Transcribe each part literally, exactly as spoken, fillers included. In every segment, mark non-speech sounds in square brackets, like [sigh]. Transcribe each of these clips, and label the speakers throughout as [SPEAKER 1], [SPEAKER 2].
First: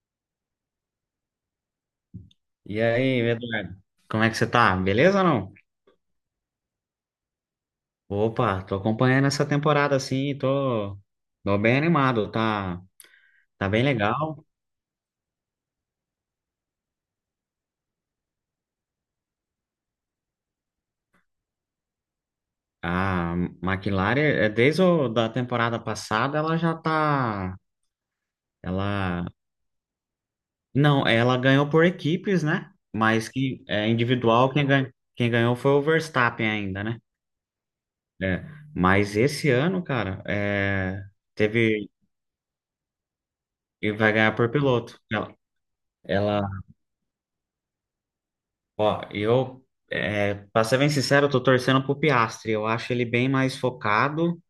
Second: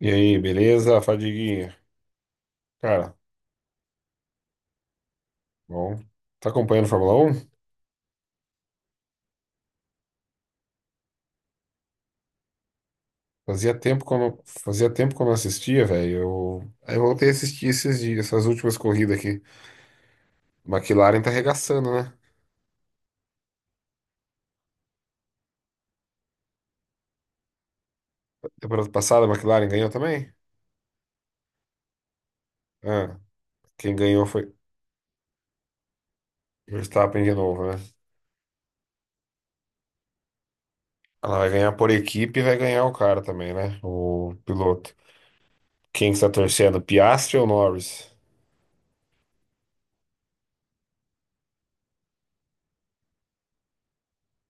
[SPEAKER 1] E aí, beleza, Fadiguinha?
[SPEAKER 2] E
[SPEAKER 1] Cara,
[SPEAKER 2] aí, Eduardo? Como é que você tá? Beleza ou não?
[SPEAKER 1] bom. Tá acompanhando Fórmula um.
[SPEAKER 2] Opa, tô acompanhando essa temporada assim, tô, tô bem animado, tá, tá
[SPEAKER 1] Fazia
[SPEAKER 2] bem
[SPEAKER 1] tempo que eu não,
[SPEAKER 2] legal.
[SPEAKER 1] fazia tempo que eu não assistia, velho. Eu, aí eu voltei a assistir esses dias, essas últimas corridas aqui. McLaren tá arregaçando, né?
[SPEAKER 2] A McLaren, é, desde o, da temporada passada, ela já tá,
[SPEAKER 1] Temporada passada,
[SPEAKER 2] ela,
[SPEAKER 1] a McLaren ganhou também?
[SPEAKER 2] não, ela ganhou por equipes, né?
[SPEAKER 1] Ah,
[SPEAKER 2] Mas que é
[SPEAKER 1] quem ganhou
[SPEAKER 2] individual,
[SPEAKER 1] foi
[SPEAKER 2] quem ganhou, quem ganhou foi o Verstappen ainda, né?
[SPEAKER 1] Verstappen de novo, né?
[SPEAKER 2] É, mas esse ano, cara, é,
[SPEAKER 1] Ela vai ganhar
[SPEAKER 2] teve,
[SPEAKER 1] por equipe e vai ganhar o cara também, né?
[SPEAKER 2] e vai
[SPEAKER 1] O
[SPEAKER 2] ganhar por
[SPEAKER 1] piloto.
[SPEAKER 2] piloto. Ela,
[SPEAKER 1] Quem que está
[SPEAKER 2] ela
[SPEAKER 1] torcendo? Piastri ou Norris?
[SPEAKER 2] Ó, eu, é, pra ser bem sincero, eu tô torcendo pro Piastri. Eu acho ele bem mais focado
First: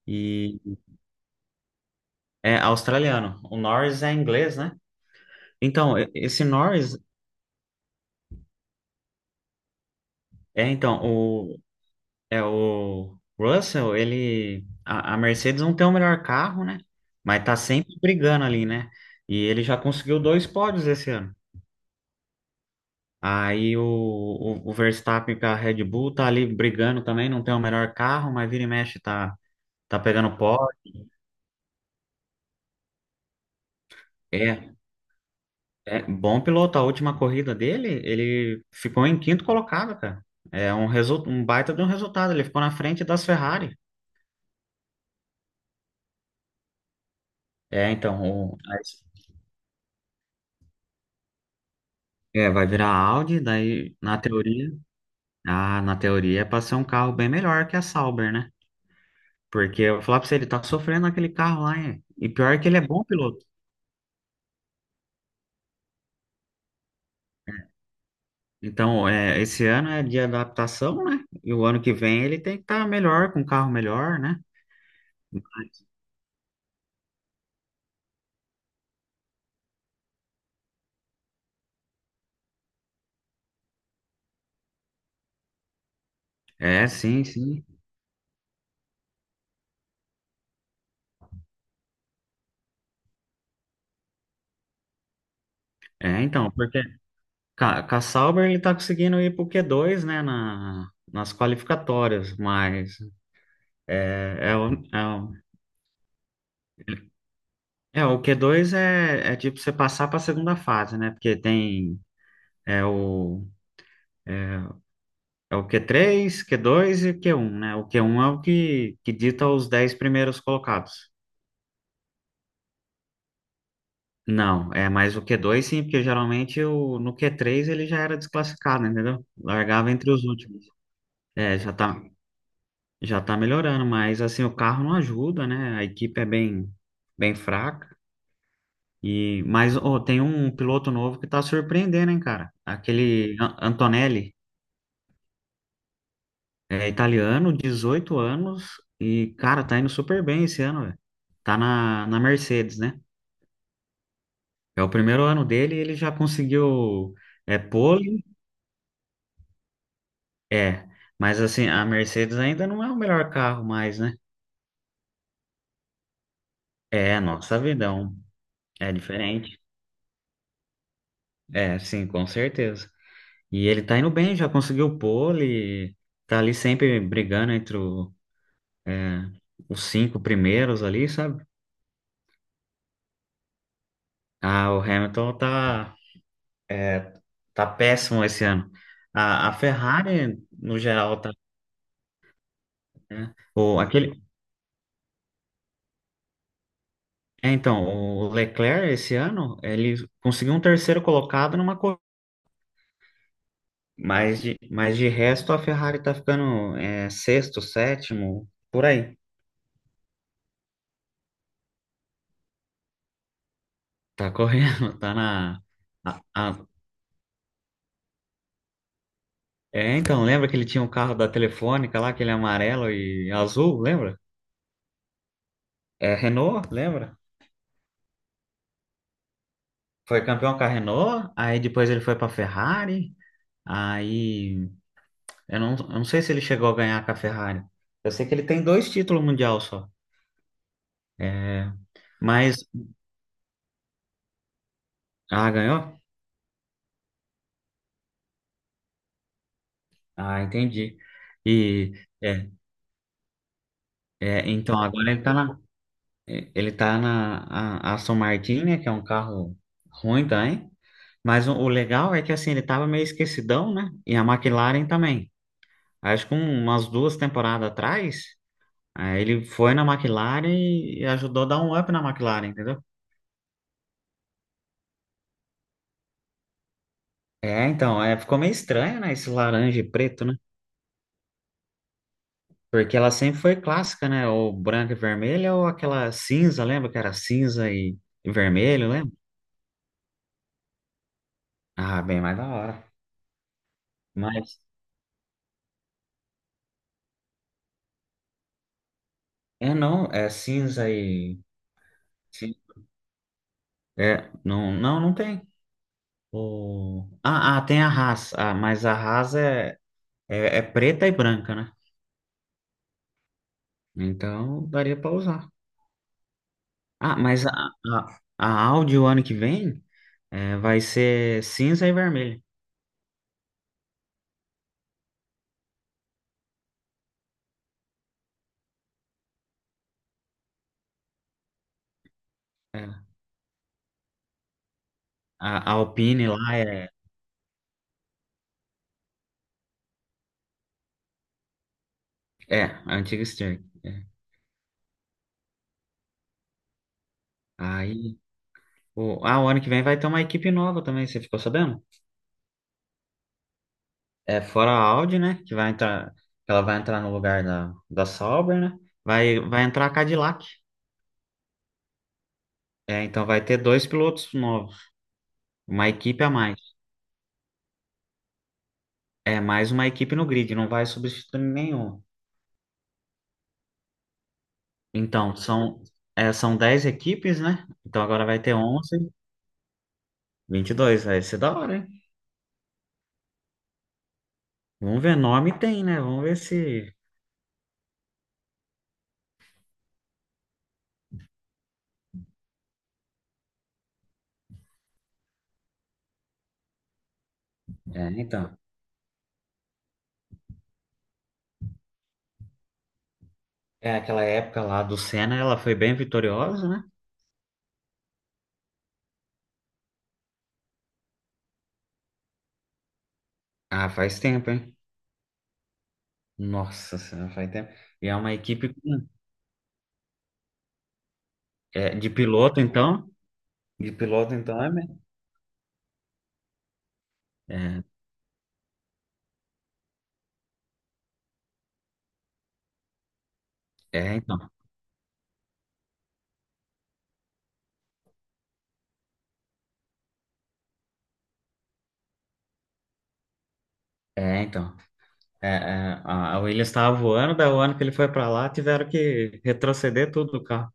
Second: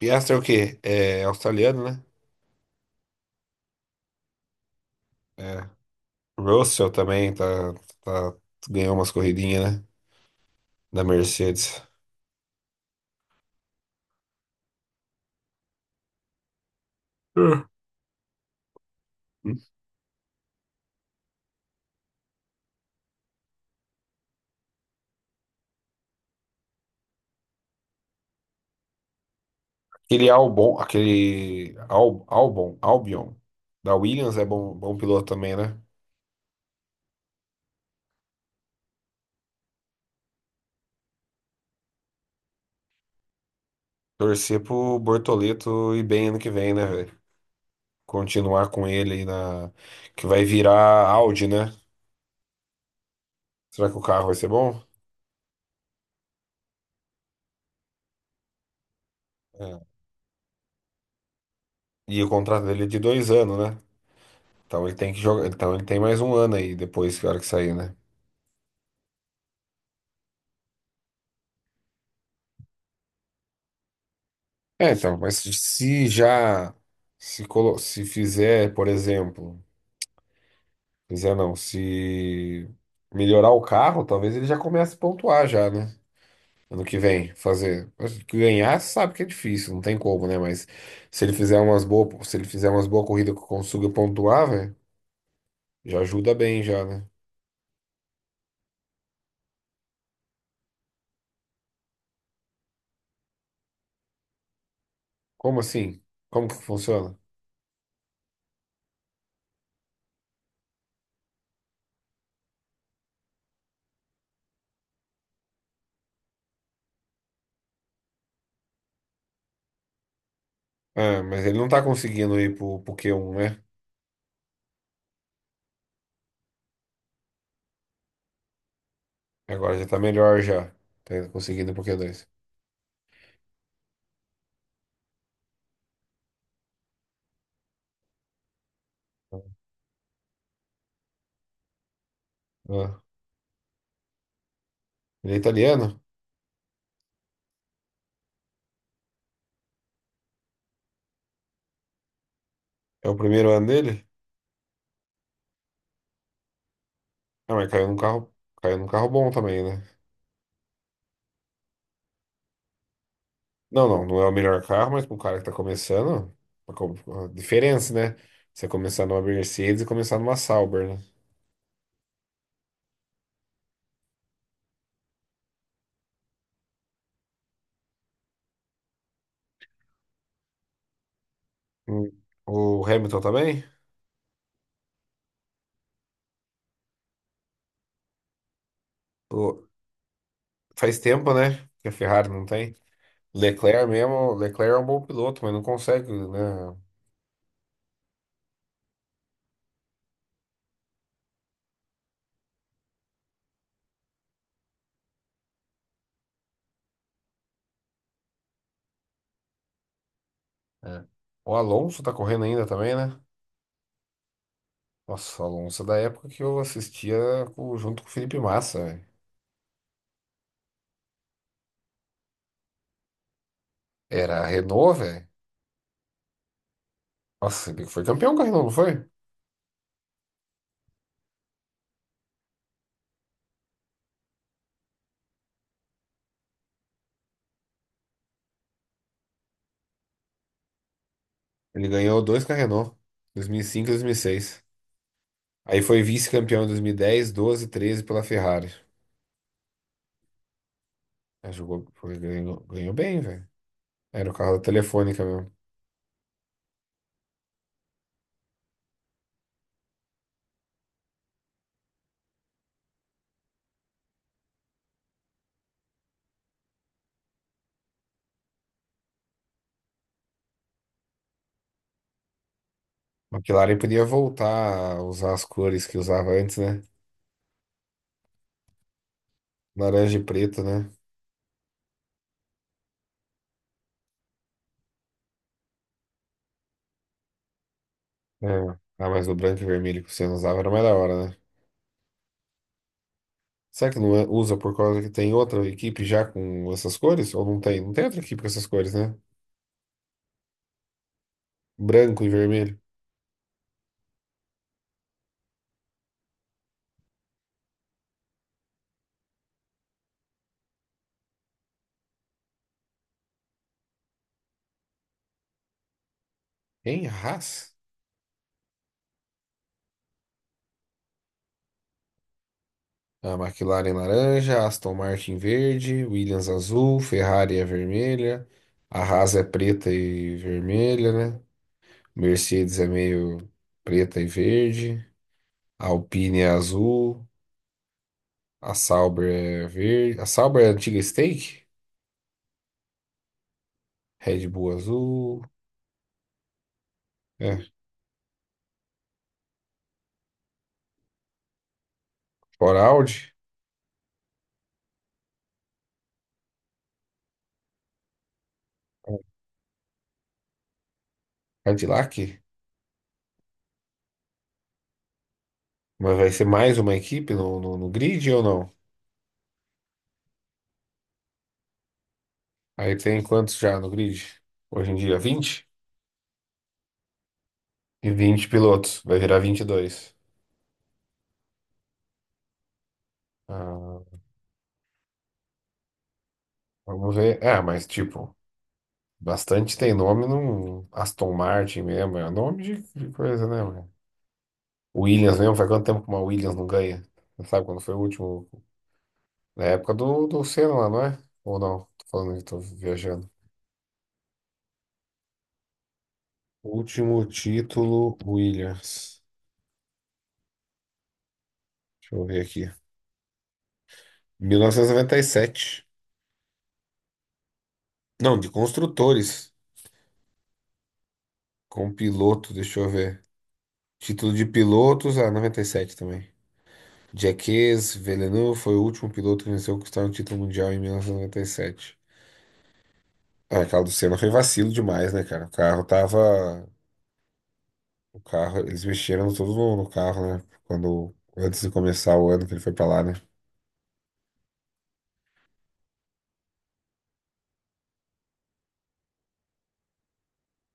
[SPEAKER 1] Piastri é o
[SPEAKER 2] e
[SPEAKER 1] quê? É australiano, né?
[SPEAKER 2] é australiano. O Norris é inglês, né?
[SPEAKER 1] É.
[SPEAKER 2] Então, e- esse
[SPEAKER 1] Russell
[SPEAKER 2] Norris,
[SPEAKER 1] também tá, tá- ganhou umas corridinhas, né?
[SPEAKER 2] é então,
[SPEAKER 1] Da
[SPEAKER 2] o,
[SPEAKER 1] Mercedes.
[SPEAKER 2] é o Russell, ele, a, a Mercedes não tem o melhor carro, né? Mas tá
[SPEAKER 1] Hum.
[SPEAKER 2] sempre brigando ali, né? E ele já conseguiu dois pódios esse ano. Aí o, o, o Verstappen com a Red Bull tá ali brigando também, não tem o melhor carro, mas vira e mexe tá, tá
[SPEAKER 1] Aquele
[SPEAKER 2] pegando pódio.
[SPEAKER 1] Albon, aquele Al, Albon, Albion, da Williams é
[SPEAKER 2] é
[SPEAKER 1] bom, bom piloto também, né?
[SPEAKER 2] É bom piloto. A última corrida dele, ele ficou em quinto colocado, cara. É um, resu... um baita de um resultado. Ele ficou na frente das Ferrari.
[SPEAKER 1] Torcer pro Bortoleto ir bem ano que vem, né, velho?
[SPEAKER 2] É, então, o...
[SPEAKER 1] Continuar com ele aí na. Que vai virar Audi, né?
[SPEAKER 2] é, vai virar Audi,
[SPEAKER 1] Será
[SPEAKER 2] daí
[SPEAKER 1] que o
[SPEAKER 2] na
[SPEAKER 1] carro vai ser
[SPEAKER 2] teoria,
[SPEAKER 1] bom?
[SPEAKER 2] ah, na teoria é para ser um carro bem melhor que a Sauber, né? Porque
[SPEAKER 1] É.
[SPEAKER 2] eu vou falar pra você, ele tá sofrendo aquele carro lá, hein?
[SPEAKER 1] E o
[SPEAKER 2] E pior
[SPEAKER 1] contrato
[SPEAKER 2] que ele é
[SPEAKER 1] dele é de
[SPEAKER 2] bom
[SPEAKER 1] dois
[SPEAKER 2] piloto.
[SPEAKER 1] anos, né? Então ele tem que jogar. Então ele tem mais um ano aí depois que a hora que sair, né?
[SPEAKER 2] Então, é, esse ano é de adaptação, né? E o ano que vem ele tem que estar melhor, com um carro melhor, né?
[SPEAKER 1] É, então, mas se já se, colo- se fizer, por exemplo, fizer não, se melhorar o carro, talvez ele já comece a pontuar já, né? Ano
[SPEAKER 2] É,
[SPEAKER 1] que
[SPEAKER 2] sim,
[SPEAKER 1] vem,
[SPEAKER 2] sim.
[SPEAKER 1] fazer. Mas ganhar, sabe que é difícil, não tem como, né? Mas se ele fizer umas boas, se ele fizer umas boas corridas que consiga pontuar, velho, já
[SPEAKER 2] É,
[SPEAKER 1] ajuda
[SPEAKER 2] então,
[SPEAKER 1] bem
[SPEAKER 2] porque
[SPEAKER 1] já, né?
[SPEAKER 2] Ca Ca- Sauber ele tá conseguindo ir pro Q dois, né, na, nas qualificatórias, mas é, é, o, é, o,
[SPEAKER 1] Como assim? Como que funciona?
[SPEAKER 2] é, o Q dois é, é tipo você passar para a segunda fase, né, porque tem é o, é é o Q três, Q dois e Q um, né, o Q um é o que, que dita os dez primeiros colocados.
[SPEAKER 1] Ah, mas ele não tá conseguindo ir pro, pro q um, né?
[SPEAKER 2] Não, é mais o Q dois sim, porque geralmente o, no Q três ele já era desclassificado, entendeu?
[SPEAKER 1] Agora já
[SPEAKER 2] Largava
[SPEAKER 1] tá
[SPEAKER 2] entre os
[SPEAKER 1] melhor
[SPEAKER 2] últimos.
[SPEAKER 1] já. Tá
[SPEAKER 2] É,
[SPEAKER 1] conseguindo
[SPEAKER 2] já
[SPEAKER 1] ir pro q
[SPEAKER 2] tá,
[SPEAKER 1] dois
[SPEAKER 2] Já tá melhorando, mas assim, o carro não ajuda, né? A equipe é bem, bem fraca. E, mas ó, tem um piloto novo que tá surpreendendo, hein, cara?
[SPEAKER 1] Ah,
[SPEAKER 2] Aquele An- Antonelli,
[SPEAKER 1] ele é italiano?
[SPEAKER 2] é italiano, dezoito anos, e, cara, tá indo super bem esse ano, velho. Tá na, na Mercedes, né?
[SPEAKER 1] É o primeiro ano dele?
[SPEAKER 2] É o primeiro ano dele e ele já conseguiu
[SPEAKER 1] Ah,
[SPEAKER 2] é,
[SPEAKER 1] mas caiu num
[SPEAKER 2] pole,
[SPEAKER 1] carro, caiu num carro bom também, né?
[SPEAKER 2] é. Mas assim, a Mercedes ainda não é o melhor carro
[SPEAKER 1] Não,
[SPEAKER 2] mais,
[SPEAKER 1] não,
[SPEAKER 2] né?
[SPEAKER 1] não é o melhor carro, mas para um cara que está começando, a co-
[SPEAKER 2] É,
[SPEAKER 1] a
[SPEAKER 2] nossa vida, é
[SPEAKER 1] diferença, né?
[SPEAKER 2] um-
[SPEAKER 1] Você
[SPEAKER 2] é
[SPEAKER 1] começar numa
[SPEAKER 2] diferente.
[SPEAKER 1] Mercedes e começar numa Sauber, né?
[SPEAKER 2] É, sim, com certeza. E ele tá indo bem, já conseguiu pole, tá ali sempre brigando entre o, é, os cinco primeiros ali, sabe?
[SPEAKER 1] Hum. O Hamilton também?
[SPEAKER 2] Ah, o Hamilton tá, é, tá péssimo esse ano. A, a
[SPEAKER 1] O-
[SPEAKER 2] Ferrari, no
[SPEAKER 1] Faz
[SPEAKER 2] geral, tá.
[SPEAKER 1] tempo, né? Que a Ferrari não tem.
[SPEAKER 2] né? O,
[SPEAKER 1] Leclerc
[SPEAKER 2] aquele,
[SPEAKER 1] mesmo, Leclerc é um bom piloto, mas não consegue, né?
[SPEAKER 2] é, então, o Leclerc, esse ano, ele conseguiu um terceiro colocado numa corrida. Mas de, mas de resto, a Ferrari tá ficando é, sexto, sétimo, por aí.
[SPEAKER 1] É. O Alonso tá correndo ainda também, né?
[SPEAKER 2] Tá correndo, [laughs] tá
[SPEAKER 1] Nossa, o
[SPEAKER 2] na.
[SPEAKER 1] Alonso é da
[SPEAKER 2] a-
[SPEAKER 1] época que eu
[SPEAKER 2] a-
[SPEAKER 1] assistia com- junto com o Felipe Massa, velho.
[SPEAKER 2] É, então, lembra que ele tinha um carro da Telefônica lá, aquele amarelo e azul, lembra?
[SPEAKER 1] Era a Renault, velho.
[SPEAKER 2] É, Renault, lembra?
[SPEAKER 1] Nossa, ele foi campeão com a Renault, não foi?
[SPEAKER 2] Foi campeão com a Renault, aí depois ele foi pra Ferrari, aí eu não, eu não sei se ele chegou a ganhar com a Ferrari. Eu sei que ele tem dois títulos mundial só. É,
[SPEAKER 1] Ele ganhou dois com a
[SPEAKER 2] mas,
[SPEAKER 1] Renault, dois mil e cinco e dois mil e seis.
[SPEAKER 2] ah,
[SPEAKER 1] Aí
[SPEAKER 2] ganhou?
[SPEAKER 1] foi vice-campeão em dois mil e dez, dois mil e doze e treze pela Ferrari.
[SPEAKER 2] Ah, entendi.
[SPEAKER 1] Aí jogou,
[SPEAKER 2] E,
[SPEAKER 1] foi-
[SPEAKER 2] é,
[SPEAKER 1] ganhou, ganhou bem, velho. Era o
[SPEAKER 2] é,
[SPEAKER 1] carro da
[SPEAKER 2] então, agora ele
[SPEAKER 1] Telefônica
[SPEAKER 2] tá
[SPEAKER 1] mesmo.
[SPEAKER 2] na, ele tá na a- Aston Martin, né, que é um carro ruim também. Mas o, o legal é que assim, ele estava meio esquecidão, né? E a McLaren também. Acho que um- umas duas temporadas atrás, aí ele foi na McLaren e, e ajudou a dar um up na McLaren, entendeu?
[SPEAKER 1] A McLaren podia voltar a usar as cores que usava antes, né?
[SPEAKER 2] É, então, é, ficou meio estranho, né? Esse laranja e
[SPEAKER 1] Laranja e
[SPEAKER 2] preto, né?
[SPEAKER 1] preto, né?
[SPEAKER 2] Porque ela sempre foi clássica, né? Ou branca e vermelha, ou aquela cinza, lembra que era cinza e, e
[SPEAKER 1] É.
[SPEAKER 2] vermelho,
[SPEAKER 1] Ah,
[SPEAKER 2] lembra?
[SPEAKER 1] mas o branco e vermelho que você não usava era mais da hora, né?
[SPEAKER 2] Ah, bem mais da hora.
[SPEAKER 1] Será que não é- usa
[SPEAKER 2] Mas,
[SPEAKER 1] por causa que tem outra equipe já com essas cores? Ou não tem? Não tem outra equipe com essas cores, né?
[SPEAKER 2] é não, é cinza e.
[SPEAKER 1] Branco e
[SPEAKER 2] cin-
[SPEAKER 1] vermelho.
[SPEAKER 2] É, não, não, não tem. O... Ah, ah, tem a Haas, ah, mas a Haas é, é, é preta e branca, né? Então daria para usar.
[SPEAKER 1] Hein?
[SPEAKER 2] Ah, mas a,
[SPEAKER 1] Haas?
[SPEAKER 2] a, a Audi o ano que vem é, vai ser cinza e vermelho.
[SPEAKER 1] A McLaren laranja, Aston Martin verde, Williams azul, Ferrari é vermelha, a Haas é preta e vermelha, né? Mercedes é
[SPEAKER 2] É.
[SPEAKER 1] meio preta e verde,
[SPEAKER 2] A, a
[SPEAKER 1] a
[SPEAKER 2] Alpine
[SPEAKER 1] Alpine é
[SPEAKER 2] lá é,
[SPEAKER 1] azul, a Sauber é verde, a Sauber é a antiga Stake,
[SPEAKER 2] é a antiga Stern. É.
[SPEAKER 1] Red Bull azul, é,
[SPEAKER 2] Aí, o, ah, o ano que vem vai ter uma equipe nova também, você ficou sabendo?
[SPEAKER 1] fora Audi,
[SPEAKER 2] É fora a Audi, né? Que vai entrar, que ela vai entrar no lugar da, da Sauber, né? Vai, vai entrar a Cadillac.
[SPEAKER 1] Cadillac,
[SPEAKER 2] É, então vai ter dois pilotos novos, uma
[SPEAKER 1] mas
[SPEAKER 2] equipe
[SPEAKER 1] vai
[SPEAKER 2] a
[SPEAKER 1] ser
[SPEAKER 2] mais.
[SPEAKER 1] mais uma equipe no, no, no grid ou não?
[SPEAKER 2] É mais uma equipe no grid, não vai substituir nenhum.
[SPEAKER 1] Aí tem quantos já no grid? Hoje em dia,
[SPEAKER 2] Então,
[SPEAKER 1] vinte.
[SPEAKER 2] são, é, são dez equipes, né? Então
[SPEAKER 1] E
[SPEAKER 2] agora vai
[SPEAKER 1] vinte
[SPEAKER 2] ter
[SPEAKER 1] pilotos,
[SPEAKER 2] onze,
[SPEAKER 1] vai virar vinte e dois.
[SPEAKER 2] vinte e dois. Vai ser da hora, hein?
[SPEAKER 1] Ah.
[SPEAKER 2] Vamos ver, nome tem, né? Vamos ver se.
[SPEAKER 1] Vamos ver. É, mas tipo, bastante tem nome no Aston Martin mesmo. É nome de, de coisa, né, mano? Williams mesmo, faz quanto tempo que uma Williams não ganha? Você sabe quando foi o
[SPEAKER 2] É,
[SPEAKER 1] último?
[SPEAKER 2] então.
[SPEAKER 1] Na época do, do Senna lá, não é? Ou não? Tô falando que tô viajando.
[SPEAKER 2] É aquela época lá do Senna, ela foi bem vitoriosa, né?
[SPEAKER 1] Último título, Williams. Deixa eu ver aqui.
[SPEAKER 2] Ah, faz tempo, hein?
[SPEAKER 1] mil novecentos e noventa e sete.
[SPEAKER 2] Nossa Senhora, faz tempo. E é uma
[SPEAKER 1] Não, de
[SPEAKER 2] equipe com-
[SPEAKER 1] construtores. Com
[SPEAKER 2] é, de
[SPEAKER 1] piloto,
[SPEAKER 2] piloto,
[SPEAKER 1] deixa eu
[SPEAKER 2] então.
[SPEAKER 1] ver.
[SPEAKER 2] De
[SPEAKER 1] Título
[SPEAKER 2] piloto,
[SPEAKER 1] de
[SPEAKER 2] então, é mesmo.
[SPEAKER 1] pilotos, ah, noventa e sete também.
[SPEAKER 2] É,
[SPEAKER 1] Jacques Villeneuve foi o último piloto que venceu conquistar um título mundial em mil novecentos e e noventa e sete. Ah, aquela do
[SPEAKER 2] é,
[SPEAKER 1] Senna foi
[SPEAKER 2] então.
[SPEAKER 1] vacilo demais, né, cara? O carro tava. O carro, eles mexeram tudo no, no carro, né? Quando, antes de começar o ano que ele foi pra lá, né?
[SPEAKER 2] É, então. É, é, a a Williams estava voando, daí o ano que ele foi para lá, tiveram que retroceder tudo do carro.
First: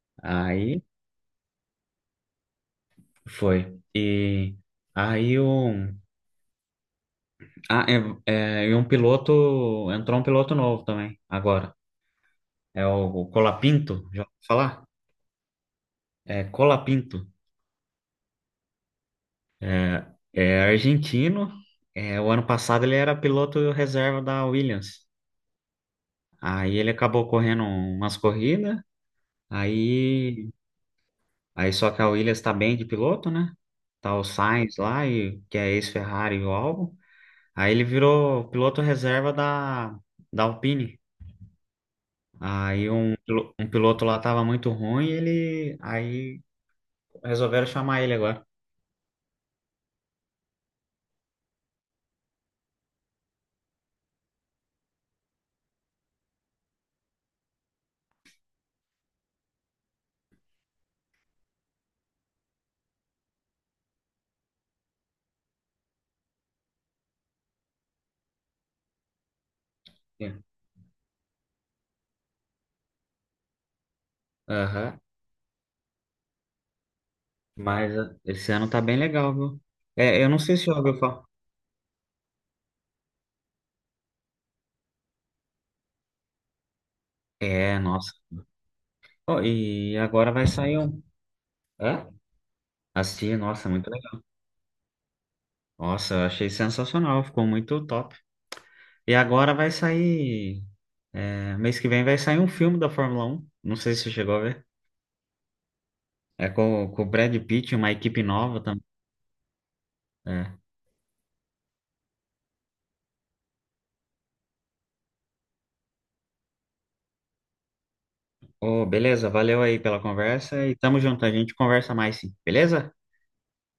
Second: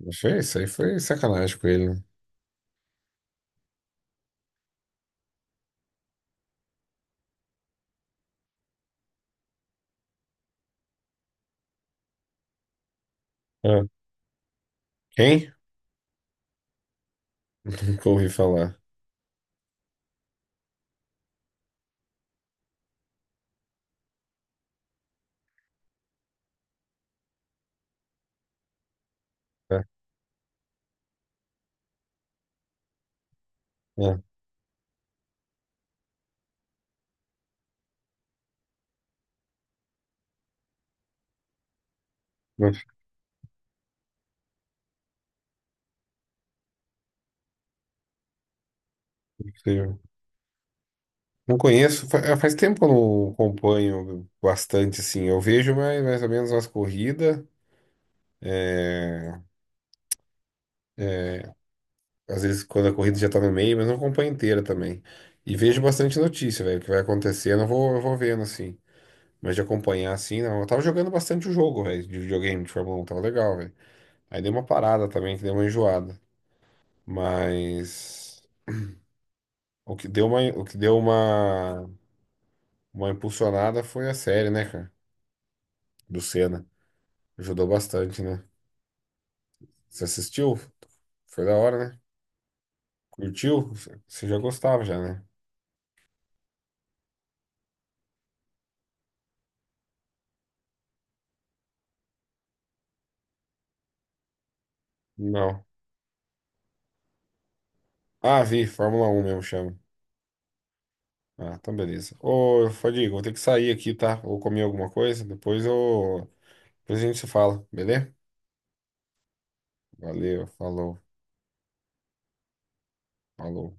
[SPEAKER 1] Mas foi isso aí,
[SPEAKER 2] Aí
[SPEAKER 1] foi sacanagem com ele, né?
[SPEAKER 2] foi. E aí um, ah, é, é, e um piloto, entrou um piloto novo também, agora. É o, o
[SPEAKER 1] Ah,
[SPEAKER 2] Colapinto, já ouviu falar?
[SPEAKER 1] quem?
[SPEAKER 2] É Colapinto.
[SPEAKER 1] [laughs] Nunca ouvi falar.
[SPEAKER 2] É, é argentino. É, o ano passado ele era piloto reserva da Williams. Aí ele acabou correndo umas corridas.
[SPEAKER 1] Ah,
[SPEAKER 2] Aí, aí só que a Williams tá bem de piloto, né? Tá
[SPEAKER 1] ah,
[SPEAKER 2] o Sainz lá, e, que é ex-Ferrari e o Albon. Aí ele virou piloto reserva da, da Alpine.
[SPEAKER 1] não,
[SPEAKER 2] Aí um, pilo- um piloto lá tava muito ruim, ele aí resolveram chamar ele agora.
[SPEAKER 1] sei, sei. Não conheço, fa- é, faz tempo que eu não acompanho bastante, assim. Eu vejo mais, mais ou menos as corridas. é, Às vezes quando a corrida já tá no meio, mas não acompanho inteira também. E vejo bastante notícia, velho, o que vai acontecer, eu não vou, eu vou vendo assim. Mas de acompanhar
[SPEAKER 2] É.
[SPEAKER 1] assim, não. Eu tava jogando bastante o jogo, velho, de videogame, de Fórmula um, tava legal, velho. Aí deu uma
[SPEAKER 2] Aham.
[SPEAKER 1] parada também, que deu uma enjoada.
[SPEAKER 2] Mas eh,
[SPEAKER 1] Mas
[SPEAKER 2] esse ano tá bem legal, viu?
[SPEAKER 1] o que
[SPEAKER 2] É,
[SPEAKER 1] deu
[SPEAKER 2] eu
[SPEAKER 1] uma,
[SPEAKER 2] não sei
[SPEAKER 1] o
[SPEAKER 2] se já
[SPEAKER 1] que
[SPEAKER 2] ouviu
[SPEAKER 1] deu
[SPEAKER 2] falar.
[SPEAKER 1] uma, uma impulsionada foi a série, né, cara? Do Senna. Ajudou
[SPEAKER 2] É, nossa.
[SPEAKER 1] bastante, né?
[SPEAKER 2] Ó, e
[SPEAKER 1] Você
[SPEAKER 2] agora vai
[SPEAKER 1] assistiu?
[SPEAKER 2] sair um.
[SPEAKER 1] Foi da hora, né?
[SPEAKER 2] Hã? Assisti, nossa,
[SPEAKER 1] Curtiu?
[SPEAKER 2] muito legal.
[SPEAKER 1] Você já gostava já, né?
[SPEAKER 2] Nossa, eu achei sensacional, ficou muito top. E agora vai sair. é, mês que vem vai sair um filme da Fórmula Um. Não sei se você chegou a ver.
[SPEAKER 1] Não.
[SPEAKER 2] É com, com o Brad Pitt, uma equipe
[SPEAKER 1] Ah,
[SPEAKER 2] nova
[SPEAKER 1] vi, Fórmula um mesmo chama.
[SPEAKER 2] também.
[SPEAKER 1] Ah, então beleza. Ô, Fadiga, vou ter que sair aqui, tá? Vou comer alguma coisa, depois eu... Depois a gente se fala, beleza?
[SPEAKER 2] Ô, beleza, valeu aí pela
[SPEAKER 1] Valeu,
[SPEAKER 2] conversa e
[SPEAKER 1] falou,
[SPEAKER 2] tamo junto, a gente conversa mais sim, beleza?
[SPEAKER 1] falou.